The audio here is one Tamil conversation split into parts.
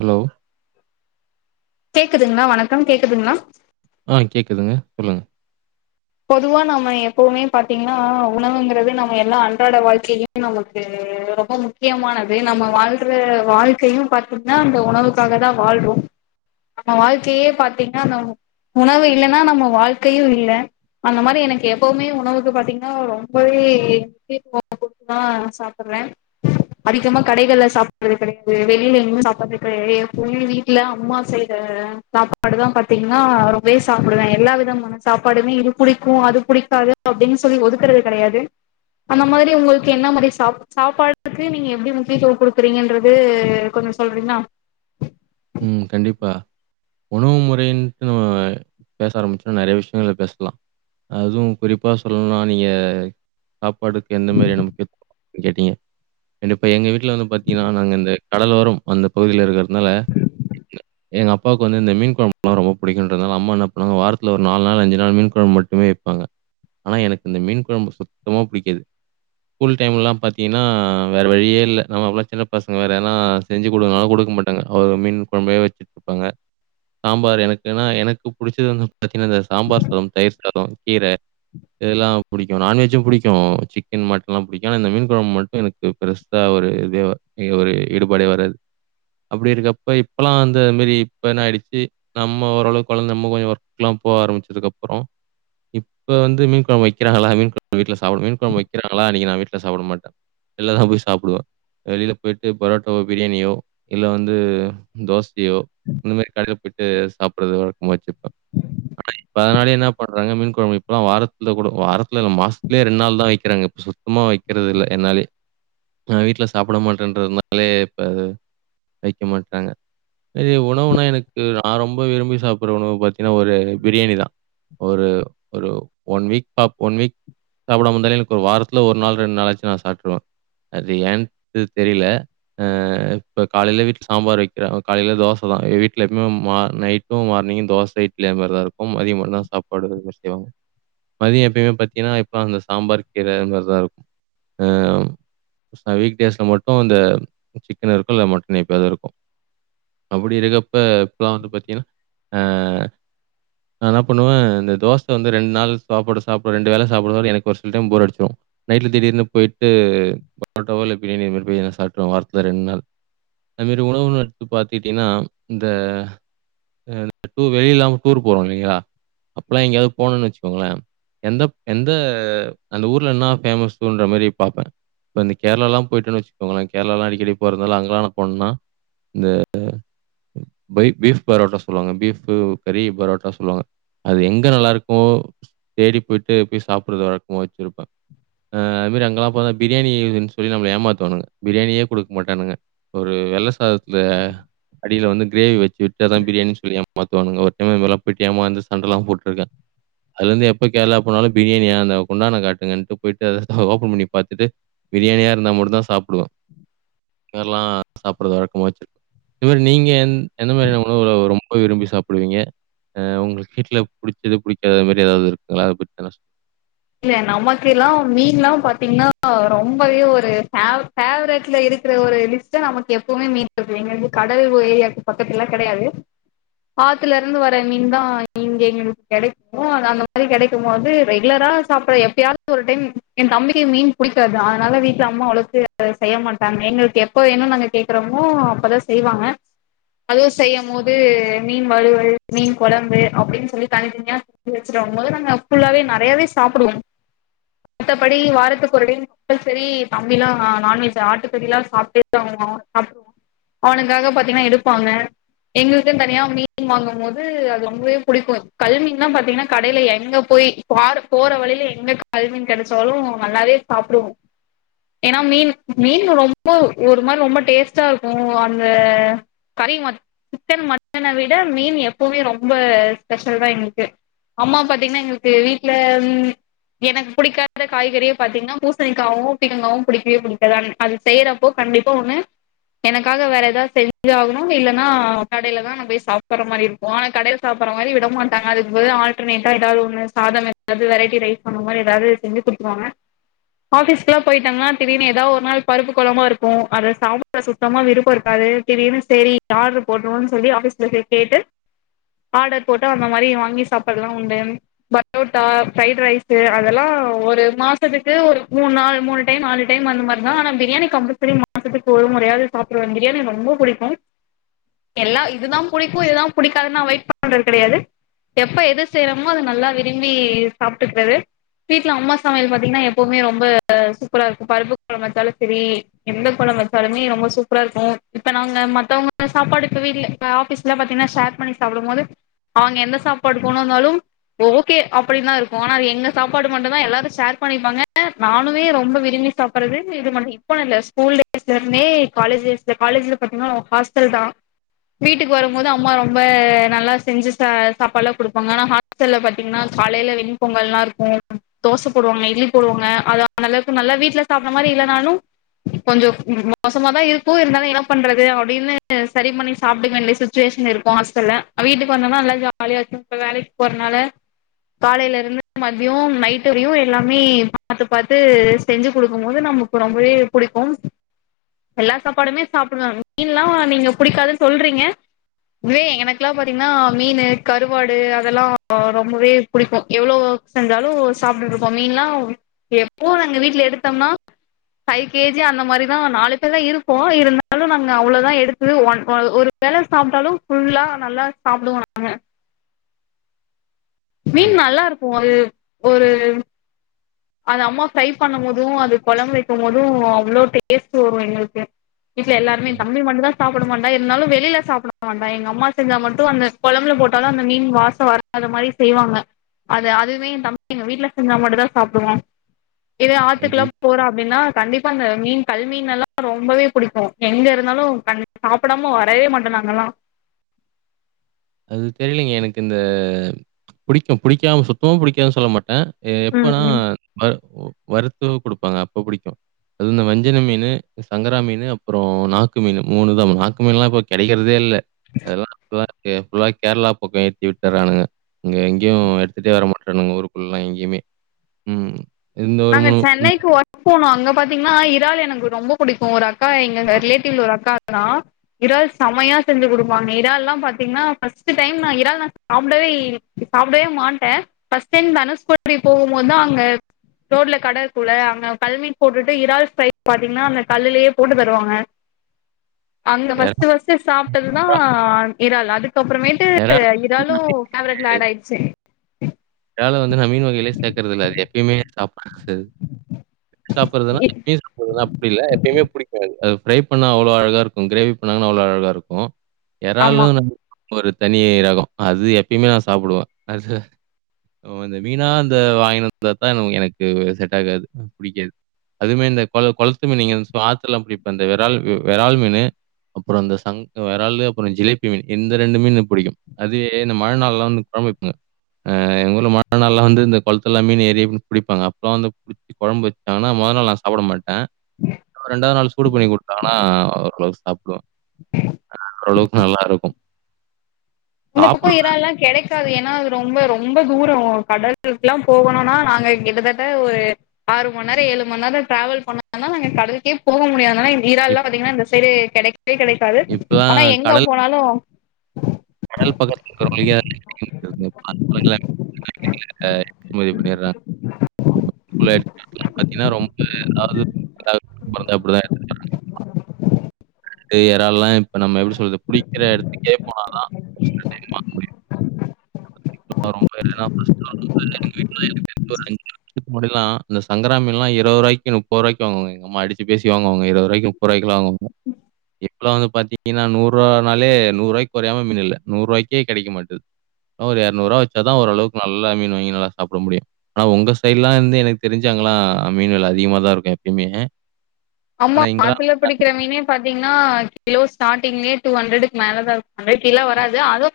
ஹலோ கேக்குதுங்ளா வணக்கம் கேக்குதுங்ளா ஆ கேட்குதுங்க சொல்லுங்க பொதுவா நம்ம எப்பவுமே பாத்தீங்கன்னா உணவு எங்கிறது நம்ம எல்லாம் அன்றாட வாழ்க்கையிலு நமக்கு ரொம்ப முக்கியமானது நம்ம வாழ்ற வாழ்க்கையு பாத் தீங்ன்னா அந்த உணவுக்காக தான் வாழ்றோ நம்ம வாழ்க்கையே பாத்தீங்கன்னா நம் உணவு இல்லன்னா நம்ம வாழ்க்கையும் இல்ல அந்த மாரி எனக்கு எப்பவுமே உணவுக்கு பாத்தீங்கன்னா ரொம்பவே [unintelligible] சாப்பற அதிகமா கடைகள்ல சாப்பறது கெடையாது வெளியில என்கயு சாப்பறது கெடையாது எப்பயுமே வீட் ல அம்மா செய்ற சாப்பாடு தான் பாத்தீங்கன்னா ரொம்பவே சாப்பிடுவே எல்லா விதமான சாப்பாடுமே இருக் புடிக்கு அது புடிக்காது அப்படின் சொல்லி ஒதுக்குறது கெடையாது அந்த மாதிரி உங்குளுக்கு என்ன மாதிரி சா சாப்பாடுக்கு நீங்க எப்டி முக்கியத்துவம் குடுக்குறீங்கன்றது கொஞ்ச சொலுங்க சொல்றிங்ளா உம் கண்டிப்பா உணவு முறையின்டு நம்ம பேச ஆரம்பிச்சுட்டு நெறைய விஷயங்கள் பேசலா அதுவுமகுறிப்பா சொல்லும்னா நீங்க சாப்பாட்டுக் எந்த மாரியான முக்யத் கேட்டிங்க கண்டிப்பா எங்க வீட்ல வந்து பாத்தீங்கன்னா நாங்க இந்த கடலோர அந்த பகுதில இருக்கற்துனால எங்கஅப்பாவுக்கு வந்து இந்த மீன் கொழம்புலா ரொம்ப புடிக்குன்றத்னால அம்மா என்ன பண்ணாவாங்க வாரத்துல ஒரு நால் நாள் அஞ்சு நாள் மீன் குழம்பு மட்டுமே பாங்க ஆனா எனக்கு இந்த மீன் கொழம்பு சுத்தமா புடிக்காது ஸ்கூல் டைம்லல்லா பாத்திங்னா வேற வழியே இல்ல நம்ம அப்பலா சின்ன பசங்க வேற ஏனா செஞ்சு குடுங்கன்னாலு குடுக்க மாட்டாங்க மீன் கொழம்பே வச்சிட்ருபாங்க சாம்பார் எனக்குனா எனக்கு புடிச்சது வந்து பத்தீனா இந்த சாம்பார் சாதோ தயிர் சாதோ கீர இதெல்லா புடிக்கு நான்வெஜும் புடிக்கு சிக்கன் மட்டன்லா புடிக்கு ஆன இந்த மீன் கொழம்பு மட்டு எனக் பெருச ஒரு இது ஒரு ஈடுபாடே வராது அப்டி இருக்கறப்ப இப்பலா வந்து அதுமேரி இப்ப என்ன ஆயிடுச்சு நம்ம ஓரளவுக்கு கொழந்தை நம்ம கொஞ்ச ஒர்க்குக்லா போக ஆரம்பிச்சதுக்கு அப்புறோ இப்ப வந்து மீன் கொழம்பு வக்கிறாங்ளா கொழம்பு வீட்ல சாப்புட மீன் கொழம்பு வக்கிறாங்லா அன்னக்கி நா வீட்ல சாப்புடமாட்ட வெள்ளதா போய் சாப்புடுவ வெளில போய்ட்டு பரோட்டாவோ பிரியாணியோ இல்ல வந்து தோசயோ இந்த மாரி கடைல போயிட்டு சாப்புடுறது வழக்கமா வச்சுப்ப ஆனா இப்ப அதனாலே என்ன பண்றாங்க மீன் கொழம்பு இப்பல்லா வாரத்துல கூட வாரத்துல மாசத்துலே ரெண்டு நாள் தா வக்கிறாங்க இப் சும்மா வக்கறதுல்ல என்னாலே நா வீட்ல சாப்புட மாட்டேன்றந்து மக்ளே இப்ப வைக்க மாட்டாங்க பெரிய உணவுனா எனக்கு நா ரொம்ப விரும்பி சாப்புட்ற உணவு பாத்தீங்னா ஒரு பிரியாணி தா ஒரு ஒரு ஒன் வீக் பாப் ஒன் வீக் சாப்புடாம மஇருந்தாலே எனக்கு ஒரு வாரத்து ஒரு நாள் ரெண் நாளுச்சு நா சாட்ருவ அது ஏன் து தெரில அ ப்ப காலைல வீட்ல சாம்பார் வக்கிறாங்க காலைல தோசதா எங் வீட்ல எப்பமே மா நைட்டு மார்னிங்கு தோச இட்லி அது மேர் தா இருக்கு பொம் அதிக்மாதா சாப்பாடு செய்வாங் மதிய எப்பயுமே பாத்தீங்கன்னா இப்பா அந்த சாம்பார் கீர அதுமேர்தா இருக்கு அ ச வீக் டேஸ்ல மட்டு இந்த சிக்கன் இருக்கு இல்ல மட்டன் எப்யாது இருக்கு அப்புடி இருக்கப்ப இப்பலா வந்து பாத்தீங்கனா அ நா என்ன பண்ணுவ இந்த தோச வந்து ரெண் நாள் சாப்பாடு சாப்ட ரெண்டு வேல சாப்டவாது எனக்கு ஒர் சில டைம் போர் அடிச்சிடு நைட்ல திடீர்னு போய்ட்டு புரோட்டாவோ இல்ல பிரியாணிவோ இத்மேரி போய் எதா சாப்ட்ருவ வார்த்துல ரெண் நாள் அந்த மேரி உணவுகள் எடுத்து பாத்துட்டினா இந்த டூ வெளியல்லாம் டூர் போறோ இல்லைங்ளா அப்லா எங்யாவ்து போணுன் வச்சுக்கோங்ளே எந்தப் எந்த அந்த ஊர்ல இன்ன பேஃமஸ்ன்ற மாரி பாப்பே இப்ப இந்த கேர்ளாலா போயிட்டோனு வச்சுக்கோங்கள கேர்ளாலா அடிக்கடி போரதால அங்லா நா போனுன்னா இந்த பை பீஃப் பரோட்டா சொல்லுவாங்க பீஃபு கறி பரோட்டா சொல்லுவாங்க அது எங்க நல்லா இருக்கோ தேடி போயிட்டு போய் சாப்புட்றது வழக்கமா வச்சிருப்ப அதுமேரி அங்கல்லா பாத்தா பிரியாணி இதுன் சொல்லி நம்ல ஏமாத்துவாணுங்க பிரியாணியே குடுக்மாட் டானுங்க ஒரு வெள்ள சாதத்ல அடில வந்து கிரேவி வச்சு விட்டு அதா பிரியாணின் சொல்லி ஏமாத்துவானுங்க ஒரு டைம் இதுமாரிலா போய்ட்டு ஏமாந்து சண்டலா போட்ருக்க அதுலேந்து எப்ப கேர்ளா போனாலு பிரியாணிய அந்த குண்டான காட்டுங்க போய்ட்டு அத ஓப்பன் பண்ணி பாத்துட்டு பிரியாணியா இருந்தா மட்டுந்தா சாப்புடுவ இதல்லா சாப்புற்ற வழக்கமா வச்சிருக் இந்த மேரி நீங்க எந்த மாரிான உணவுகல ரொம்ப விரும்பி சாப்புடுவீங்க அ ஒங்ளுக் வீட்ல புடிச்சது புடிச்சதுடிக்காது அது மாரி ஏதாவ்து இருக்குங்கள அத பத்தி வேணா சொ இல்ல நமக்குல்லா மீன்ல்லா பாத்தீங்னா ரொம்பவே ஒரு ஃபேவ்ரு பேவரட்ல இருக்கிற ஒரு லிஸ்ட நமக்கு எப்பவுமே மீன் [unintelligible] கடல் ஏரியாக்கு பக்கத்துலா கெடையாது ஆத்துல இருந்து வர மீன் தா இங்க எங்களுக்கு கெடைக்கு அது அந்த மாரி கெடைக்கும் போது ரெகுலரா சாப்பிடற எப்பையாது ஒரு டைம் என் தம்பிக்கு மீன் புடிக்காது அதனால வீட்டுல அம்மா அவுனுக்கு அ செய்ய மாட்டாங்க எங்களுக்கு எப்ப வேணுன்னு நாங்க கேக்குறோமோ அப்பதா செய்வாங்க அதுவு செய்யும் போது மீன் வலுவல் மீன் கொழம்பு அப்டின்னு சொல்லி தனித் தனியா வச்சுவோம் போது நாங்க ஃபுல்லாவே நெறையாவே சாப்பிடுவோ மத்தபடி வாரத்துக்கு ஒரு டம் கம்பல்சரி தம்பிலா நான்வெஜ் ஆட்டுக்கறி சாப்பிட்டே தா சாப்பிடுவோ அவனுக்காக பாத்தீங்கன்னா எடுப்பாங்க எங்களுக்குன்னு தனியா மீன் வாங்கும் போது அது ரொம்பவே பிடிக்கும் கல்மீன் தா பாத்தீங்கன்னா கடையில எங்க போய் பார் போற வழியில எங்க கல்மீன் கெடைச்சாலு நல்லாவே சாப்பிடுவோ ஏன்னா மீன் மீன் ரொம்ப ஒரு மாரி ரொம்ப டேஸ்ட்டா இருக்கு அந்த கறி மட் சிக்கன் மட்டனை விட மீன் எப்பவுமே ரொம்ப ஸ்பெஷல் தா எங்களுக்கு அம்மா பாத்தீங்கன்னா எங்களுக்கு வீட்டு்ல எனக்கு பிடிக்காத காய்கறியை பாத்தீங்கன்னா பூசணிக்காயாவு பீக்கங்காவு புடிக்கவே புடிக்காதா அது செய்யறப்போ கண்டிப்பா ஒண்ணு எனக்காக வேற ஏதது செஞ்ச ஆகணு இல்லனா கடையில தா நா போய் சாப்பற மாரி இரு ஆ கடையில் சாப்படுற மாரி விட மாட்டாங்க அதுக்கு பதிலா ஆல்டர்னேட்ட ஏதாவது ஒன்னு சாதமெ தாவது வெரைட்டி ரைஸ் அந்த மாரி ஏதாவது செஞ்சு குடுத்துருவாங்க ஆபிஸ்குல்லா போயிட்டாங்கன்னா திடீனு ஏதது ஒரு நாள் பருப்பு கொழம்பா இருக்கு அதை சாப் சுத்தமா விருப்போ இருக்காது தீடீர்ன்னு செரி ஆடரு போட்ருவோன்னு சொல்லி ஆஃபீஸ்ல போய் கேட்டு ஆடர் போட்டு அந்த மாரி வாங்கி சாப்ட்டதெல்லா உண்டு பரோட்டா ஃப்ரைட் ரைஸு அதெல்லா ஒரு மாசத்துக்கு ஒரு மூண் நாள் மூணு டைம் நாலுடைம் அந்த மாரி தா ஆனா பிரியாணி கம்பல்சரி மாசத்துக்கு ஒரு முறையாவது சாப்பிடுவே பிரியாணி ரொம்ப புடிக்கு எல்லா இதுதா புடிக்கு இதுதா புடிக்காதுன்னு அவாய்ட் பண்றது கிடையாது எப்ப எது செய்யறோமோ அது நல்லா விரும்பி சாப்பிட்டுக்கிறது வீட்டுல அம்மா சமையல் பாத்தீங்கன்னா எப்பவுமே ரொம்ப சூப்பரா இருக்கு பருப்பு கொழம்பு வச்சாலு செரி எந்த கொழம்பு வச்சாலுமே ரொம்ப சூப்பரா இருக்கு இப்ப நாங்க மத்தவங்க சாப்பாடு இப்ப வீட்ல ஆ ஆபீஸ்ல பாத்தீங்கன்னா ஷேர் பண்ணி சாப்பிடும்போது அவங்க எந்த சாப்பாடு கொண்டு வந்தாலு ஓ கே அப்படின் தா இருக்கு ஆனா எங்க சாப்பாடு மட்டும்தா எல்லாரும் ஷேர் பண்ணிப்பாங்க நானமே ரொம்ப விரும்பி சாப்பறது இது [unintelligible] இப்போ இல்ல ஸ்கூல் டேஸ்ல இருந்தே காலேஜ் டேஸ்ல காலேஜ்ல பாத்தீங்கன்னா ஹாஸ்டல் தா வீட்டுக்கு வரும்போது அம்மா ரொம்ப நல்லா செஞ்சு சா சாப்பாடுல்லா குடுப்பாங்க ஆனா ஹாஸ்டல்ல பாத் தீங்கன்னா காலையில வெண் பொங்கல்லா இருக்கு தோசை போடுவாங்க இட்லி போடுவாங்க அத அந்தளவுக்கு நல்லா வீட்டு்ல சாப்பற மாரி இல்லைனாலு கொஞ்சம் மோசமாதா இருக்கு இருந்தாலு என்ன பண்றது அப்டின்னு சரி பண்ணி சாப்பிடுங்க மெஸ்ஸு சுட்டிவேஷன் இருக்கு ஹாஸ்டல்ல வீட்டுக்கு வந்தனா நல்லா ஜாலியா இருக்கு இப்ப வேலைக்கு போறனால காலையில இருந்து மதியம் நைட்டு வரையு எல்லாமே பாத்து பாத்து செஞ்சு குடுக்கும் போது நம்ம ரொம்பவே புடிக்கும் எல்லா சாப்பாடுமே சாப்பிடுவே மீன் எல்லா நீங்க புடிக்காதுன்னு சொல்றீங்க இதுவே எனக்கெல்லாம் பாத்தீங்கன்னா மீனு கருவாடு அதெல்லா ரொ ரொம்பவே பிடிக்கு எவ்ளோ செஞ்சாலு சாப்டுட்ருக்கோ மீன்லா எப்புவு நாங்க வீட்ல எடுத்தம்னா பைவ் கேஜி அந்த மாரிதா நாலு பேரும் இருபோ இருந்தாலு நாங்க அவ்ளோதா எடுத்து ஒன் ஆ ஒரு வேல சாப்டாலு ஃபுல்லா நல்லா சாப்டுவோ நாங்க மீன் ம். நல்லா இருக்கு அது ஒரு அது அம்மா ஃப்ரை பண்ணும் போதும் அது கொளம்பு வெக்கும் போதும் அவ்ளோ டேஸ்ட் வரு எங்களுக்கு வீட்டுல எல்லாருமே ம். தம்பி மட்டுதா சாப்பட மாட்டா இருந்தாலு வெளியில சாப்பட மாட்டா எங்க அம்மா செஞ்சா மட்டு அந்த கொளம்புல போட்டாலு அந்த மீன் வாஷோ வ அதமாரி செய்வாங்க அது அதுவே எ தம்பி எங்க வீட்டுல செஞ்சா மட்டதா சாப்டுவா இது அது ஆத்துக்கெல்லா போற அப்டின்னா கண்டிப்பா அந்த மீன் கல்மீன் எல்லா ரொம்பவே புடிக்கு எங்க இருந்தாலு கண் சாப்புடாம வரவே மாட்டோ நாங்கல்லா அது தெரிலிங்க எனக்கு இந்த புடிக்கும் புடிக்காம சுத்தமா புடிக்கது சொல்ல மாட்டே எ எப்பனா ம் வறு வறுத்து குடுப்பாங்க அப்ப புடிக்கு அது இந்த வஞ்சன மீனு சங்கரா மீனு அப்புறோ நாக்கு மீனு மூணு தா நாக்கு மீன்லா இப்போ கெடைக்கிறதே இல்லே அதெல்லா [inaudible] ஃபுல்லா கேர்ளா பக்க ஏத்தி விட்டுறானுங்க இங்க எங்கயு எடுத்துட்டே வர மாட்டானுங்க ஊருக்குள்ள எங்கேயுமே ம் இந்த ஒரு நாங்க சென்னைக்கு ஒ போணோ அங்க பாத்தீங்கன்னா இறால் எனக்கு ரொம்ப புடிக்கு ஒரு அக்கா எங்க ரிலேட்டிவ்ல ஒரு அக்கா தா இறால் சமையா செஞ்சு குடுப்பாங்க இரால்லா பாத்தீஙன்னா பஸ்ட்டு டைம் நா இறால் நா சாப்டவே சாப்டவே மாட்டே பர்ஸ்ட் டைம் தனுஸ்கோடி போம் போதுதா அங்க ரோட்ல கட இருக்குல்ல அங்க கல்மீன் போட்டுட்டு இறால் ஃப்ரை பாத்தீங்ன்னா அந்த கல்லுலேயே போட்டு தருவாங்க அங்க எறா ஃபஸ்ட்டு ஃபஸ்ட்டு சாப்ட்டதுதா இறால் அதுக்கப்புறமேட்டு எறா இறால்லு அவருக் ஆட் ஆய்ர்ச்சு எறால் வந்து நா மீன் வகையிலே சேக்கறது இல்ல அது எப்பயுமே சாப்புறது அது சாப்றதுனா டேஸ்ட்டு எப்பயுமே புடிக்காது அது ஃப்ரை பண்ணா அவ்ளோ அழகா இருக்கு கிரேவி பண்ணாங்கன்னா அவ்ளோ அழகா இருக்கு ஆமா எறால்லு ஒரு தனி ரகோ அது எப்பிம்மே நா சாப்புடுவ அது ஓ இந்த மீனா இந்த வாங்கினு வந்தா தா எனக்கு செட் ஆகாது புடிக்காது அதுமே இந்த கொள் கொள்த்து மீன் நீங்க ஆத்துல புடிப்ப இந்த வெறால் வெறால் மீனு அப்புறோ அந்த சங் வெறாலு அப்புறோ ஜிலேபி மீன் இந்த ரெண்டு மீனு புடிக்கு அதே இந்த மழ் நாள்ல்லா வந்து கொழம்பு வக்குங்க அ எங்க ஊர்ள மழ நாள்லா வந்து இந்த குள்துல்லா மீன் ஏறின் புடிப்பாங்க அப்பலா வந்து கொளம்பு வச்சாங்னா மொத நாள் நா சாப்பட மாட்டே ரெண்டாவ் நாள் சூடு பண்ணி குடுத்தாங்கன்னா ஓரளவுக்கு சாப்டுவெ ஆ ஓரளவுக்கு நல்லா இருக்கும் இந்த பக்கோ இரால்லா கெடைக் அது ஏன்னா அது ரொம்ப ரொம்ப தூரோ கடல்குகலா போகணுன்னா நாங்க கிட்டத்தட்ட ஒரு ஆறு மண்நேர ஏழுமண் நேர ட்ராவெல் பண்ணதா கடல்கே போக முடியாதுனாள ஈறால்லா இப் பாத்தீங்கன்னா இந்த சைடு கெடைக்கவே கெடைக்காது ஆனா இப்பலாம் எங்க கடல் போனாலு கடல் பக்கத்துல இருக்குறவிங்க [inaudible] [inaudible] ஆ இமதி பண்ணிற்றாங் [inaudible] பாத்தீங்ன்னா ரொம்ப அதாவது [inaudible] அது எறால்லா இப்ப நம்ம எப்டி சொல்றது புடிக்கற எடத்துக்கே போனானா [inaudible] [inaudible] இதுக்கு முன்னாடில்லா இந்த சங்கரா மீன்லா இரவரூவாய்க்கி முப்பரூவாய்க்கி வாங்குவாங்க எங்கம்மா அடிச்சு பேசி வாங்கு வாங்க இரவரூவாய்க்கு [unintelligible] இப்பலா வந்து பாத்திங்கின்ன நூறுவானாலே நூறுவாய்க் கொறையாம மீன் இல்ல நூறுவாய்க்கே கெடைக்க மாட்டுது ன்ன ஒரு இரநூறுவா வச்சா தா ஓரளவுக்கு நல்லா மீன் வாங்கி நல்லா சாப்ட முடியு ஆனா உங்க சைட்ல்லா வந்து எனக் தெரிஞ்சு அங்கெல்லா மீன் வெல அதிகமா தா இருக்கு எப்பிம்மே ஆம்மா ஆத்துல பிடிக்கிற மீனே பாத்தீங்கன்னா கிலோ ஸ்டார்டிங்லே டூ ஹண்ட்ரடுக்கு மேலதா இருக்கும் அதுக்கு கீழ வராது அது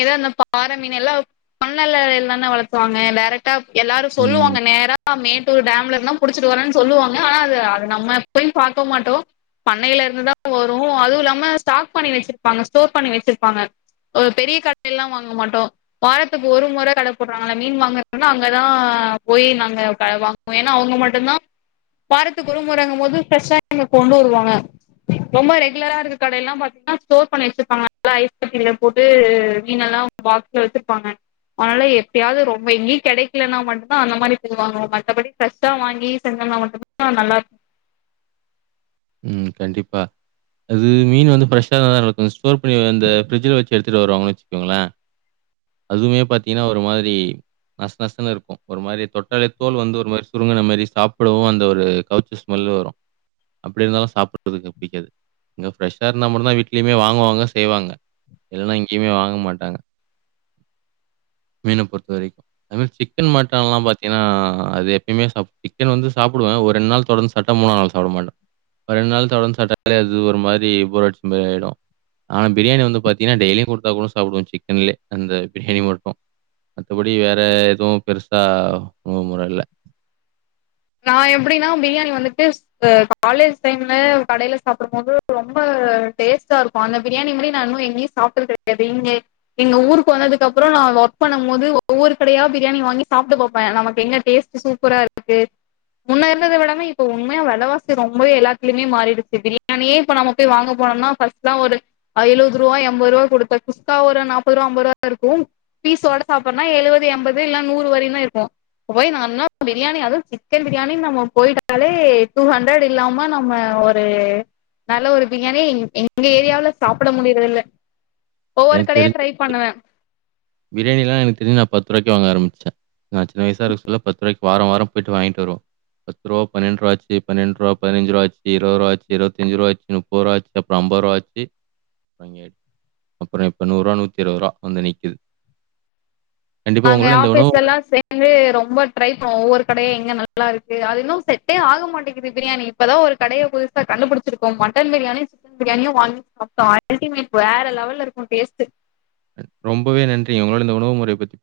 ஏதோ இந்த பாறை மீனல்லா பண்ண உள்ளவங்கதான வளத்துவாங்க டரக் டா எல்லாரு ம், சொல்லுவாங்க நேரா மேட்டூர் டேம்லருந்த புடிச்சிட்டு வரன்னு சொல்லுவாங்க ஆனா அது அது நம்ம போய் பாக்க மாட்டோ பண்ணையிலருந்துதா வரு அதுவு இல்லாம ஸ்டாக் பண்ணி வச்சிருப்பாங்க ஸ்டோர் பண்ணி வச்சிருப்பாங்க ஒரு பெரிய கடையல்லா வாங்க மாட்டோ வாரத்துக்கு ஒரு முற கட போட்றாங்கள மீன் வாங்குறதுனா அங்கதா போய் நாங்க க வாங் ஏன்னா அவங்க மட்டும்தா வாரத்துக்கு ஒரு மொறங்கும்போது ஃப்ரெஷா அங்க கொண்டு வருவாங்க ரொம்ப ரெகுலரா இருக்கு கடையெல்லா பாத்தீங்கன்னா ஸ்டோர் பண்ணி வச்சிருப்பாங்க நல்ல ஐஸ் கட்டி போட்டு மீனெல்லா பாக்ஸ்ல வச்சிருப்பாங்க அதனால எப்பயாவது ரொம்ப எங்கயு கெடைக்கலன்னா மட்டு்தா அந்த மாரி போய் வாங்குவோ மத்தபடி ஃப்ரெஷ்ஷா வாங்கி செஞ்சம்னா மட்டும்தா ஆ நல்லாருக் ம் கண்டிப்பா அது மீன் வந்து ஃப்ரெஷா தா இருக்கும் ஸ்டோர் பண்ணி அந்த ஃபிரிட்ஜ்ல்ல வச்சு எடுத்துட்டு வருவாங்கன்னு வச்சுக்கோங்கள அதுவுமே பாத்தீங்கன்னா ஒரு மாரி நஷநஷன்னு இருக்கும் ஒரு மாரி தொட்டாலே தோல் வந்து ஒரு மாரி சுருங்கின மாரி சாப்டவு அந்த ஒரு கவுச்சி ஸ்மெல்லு வரு அப்டி இருந்தாலு சாப்டுறதுக்கு பிடிக்காது கொஞ்ச ஃப்ரெஷா இருந்தா மட்டும்தா வீட்லயுமே வாங்குவாங்க செய்வாங்க இல்லனா எங்கேயுமே வாங்க மாட்டாங்க மீன பொறுத்த வரைக்கும் அது மாரி சிக்கன் மட்டன்ல்லா பாத்தீங்கன்னா அது எப்பயுமே சாப் சிக்கன் வந்து சாப்புடுவ ஒரு ரெண்டு நாள் தொடர்ந்து சாப்ட்டா மூணா நாள் சாப்ட மாட்ட ஒரு ரெண்டு நாள் தொடர்ந்து சாப்ட்டாலே அது ஒரு மாரி போரட் மாரி ஆயிரு ஆனா பிரியாணி வந்து பாத்தீங்கன்னா டெய்லியு கொடுத்தா கூட சாப்புடுவ சிக்கன்லயே இந்த பிரியாணி மட்டு மத்த படி வேற எதுவு பெருசா மு மொற இல்ல நா எப்டின்னா பிரியாணி வந்துட்டு இப்ப காலேஜ் டைம்ல கடையில சாப்டும் போது ரொம்ப டேஸ்ட்டா இருக்கும் அந்த பிரியாணி மாரி நா இன்னு எங்கயு சா சாப்ட்டது கிடையாது நீங்க எங்க ஊருக்கு வந்ததுக்குப்பற நா ஒர்க் பண்ணு போது ஒவ்வரு கடயா பிரியாணி வாங்கி சாப்ட்டு பாப்ப நமக்கு எங்க டேஸ்ட் சூப்பரா இருக்கே முன்ன இருந்தத விடம இப்ப உண்மையா வெலவாசி ரொம்பவே எல்லாத்லயுமே மாரிடிச்சி பிரியாணியே இப்ப நம்ம போய் வாங்க போனம்னா ஃபஸ்ட் அப்பல்லா ஒரு அ எழுவது ருவா எண்பது ருவா குடுத்த குஸ்கா ஒரு நாப்பது ருவா அம்பது ருவா இருக்கும் பீஸோட சாப்பறன்னா எழுவது எம்பது இல்ல நூறு வரையுந்தா இருக்கும் இப்ப போய் நா என்ன பிரியாணி அதுவு சிக்கன் பிரியாணின் நம்ம போயிட்டாலே டூ ஹண்ட்ரட் இல்லாம நம்ம ஒரு நல்ல ஒரு பிரியாணி எங்க ஏரியாவல சாப்ட முடியறது இல்ல ஒவ்வரு கடையா ட்ரை பண்ணுவ பிரியாணியிலா எனக்கு தெரிஞ்சி நா பத்து ரூபாய்க்கு வாங்க ஆரம்பிச்ச நா சின்ன வயசா இருக்க சொல்ல பத்து ரூபாய்க்கு வார வார போயிட்டு வாங்கிட்டு வருவோ பத்து ரூபா பன்னென்டு ரூபா ஆச்சி பன்னென்டு ரூபா பதினஞ்சு ரூபாய் ஆச்சி இருபது ரூபாயச்சி இருபத்தஞ்சி ரூபாயாச்சி முப்பதுருபாச்சி அப்பற அம்பதுரூபாச்சி அப்பற இப்ப நூறுபா நூத்தி இருபது ரூபா வந்து நிக்கிது நாங்க உணவு ஆஃபீஸ்ல்லா சேந் ந்து ரொம்ப ட்ரை ப ஒவ்வொரு கடையா எங்க நல்லாருக்கு அது இன்னு செட்டே ஆக மாட்டங்குது பிரியாணி இப்பதா ஒரு கடைய புதுசா கண்டுபிடிச்சிருக்கோ மட்டன் பிரியாணி பிரியாணியு வங்கி சாப்டோ அல்டிமேட் வேற லெவல்ல இருக்கும் டேஸ்ட்டு ரொம்பவே நன்றிங்க உங்களோட இந்த உணவு முறைய பத்தி பே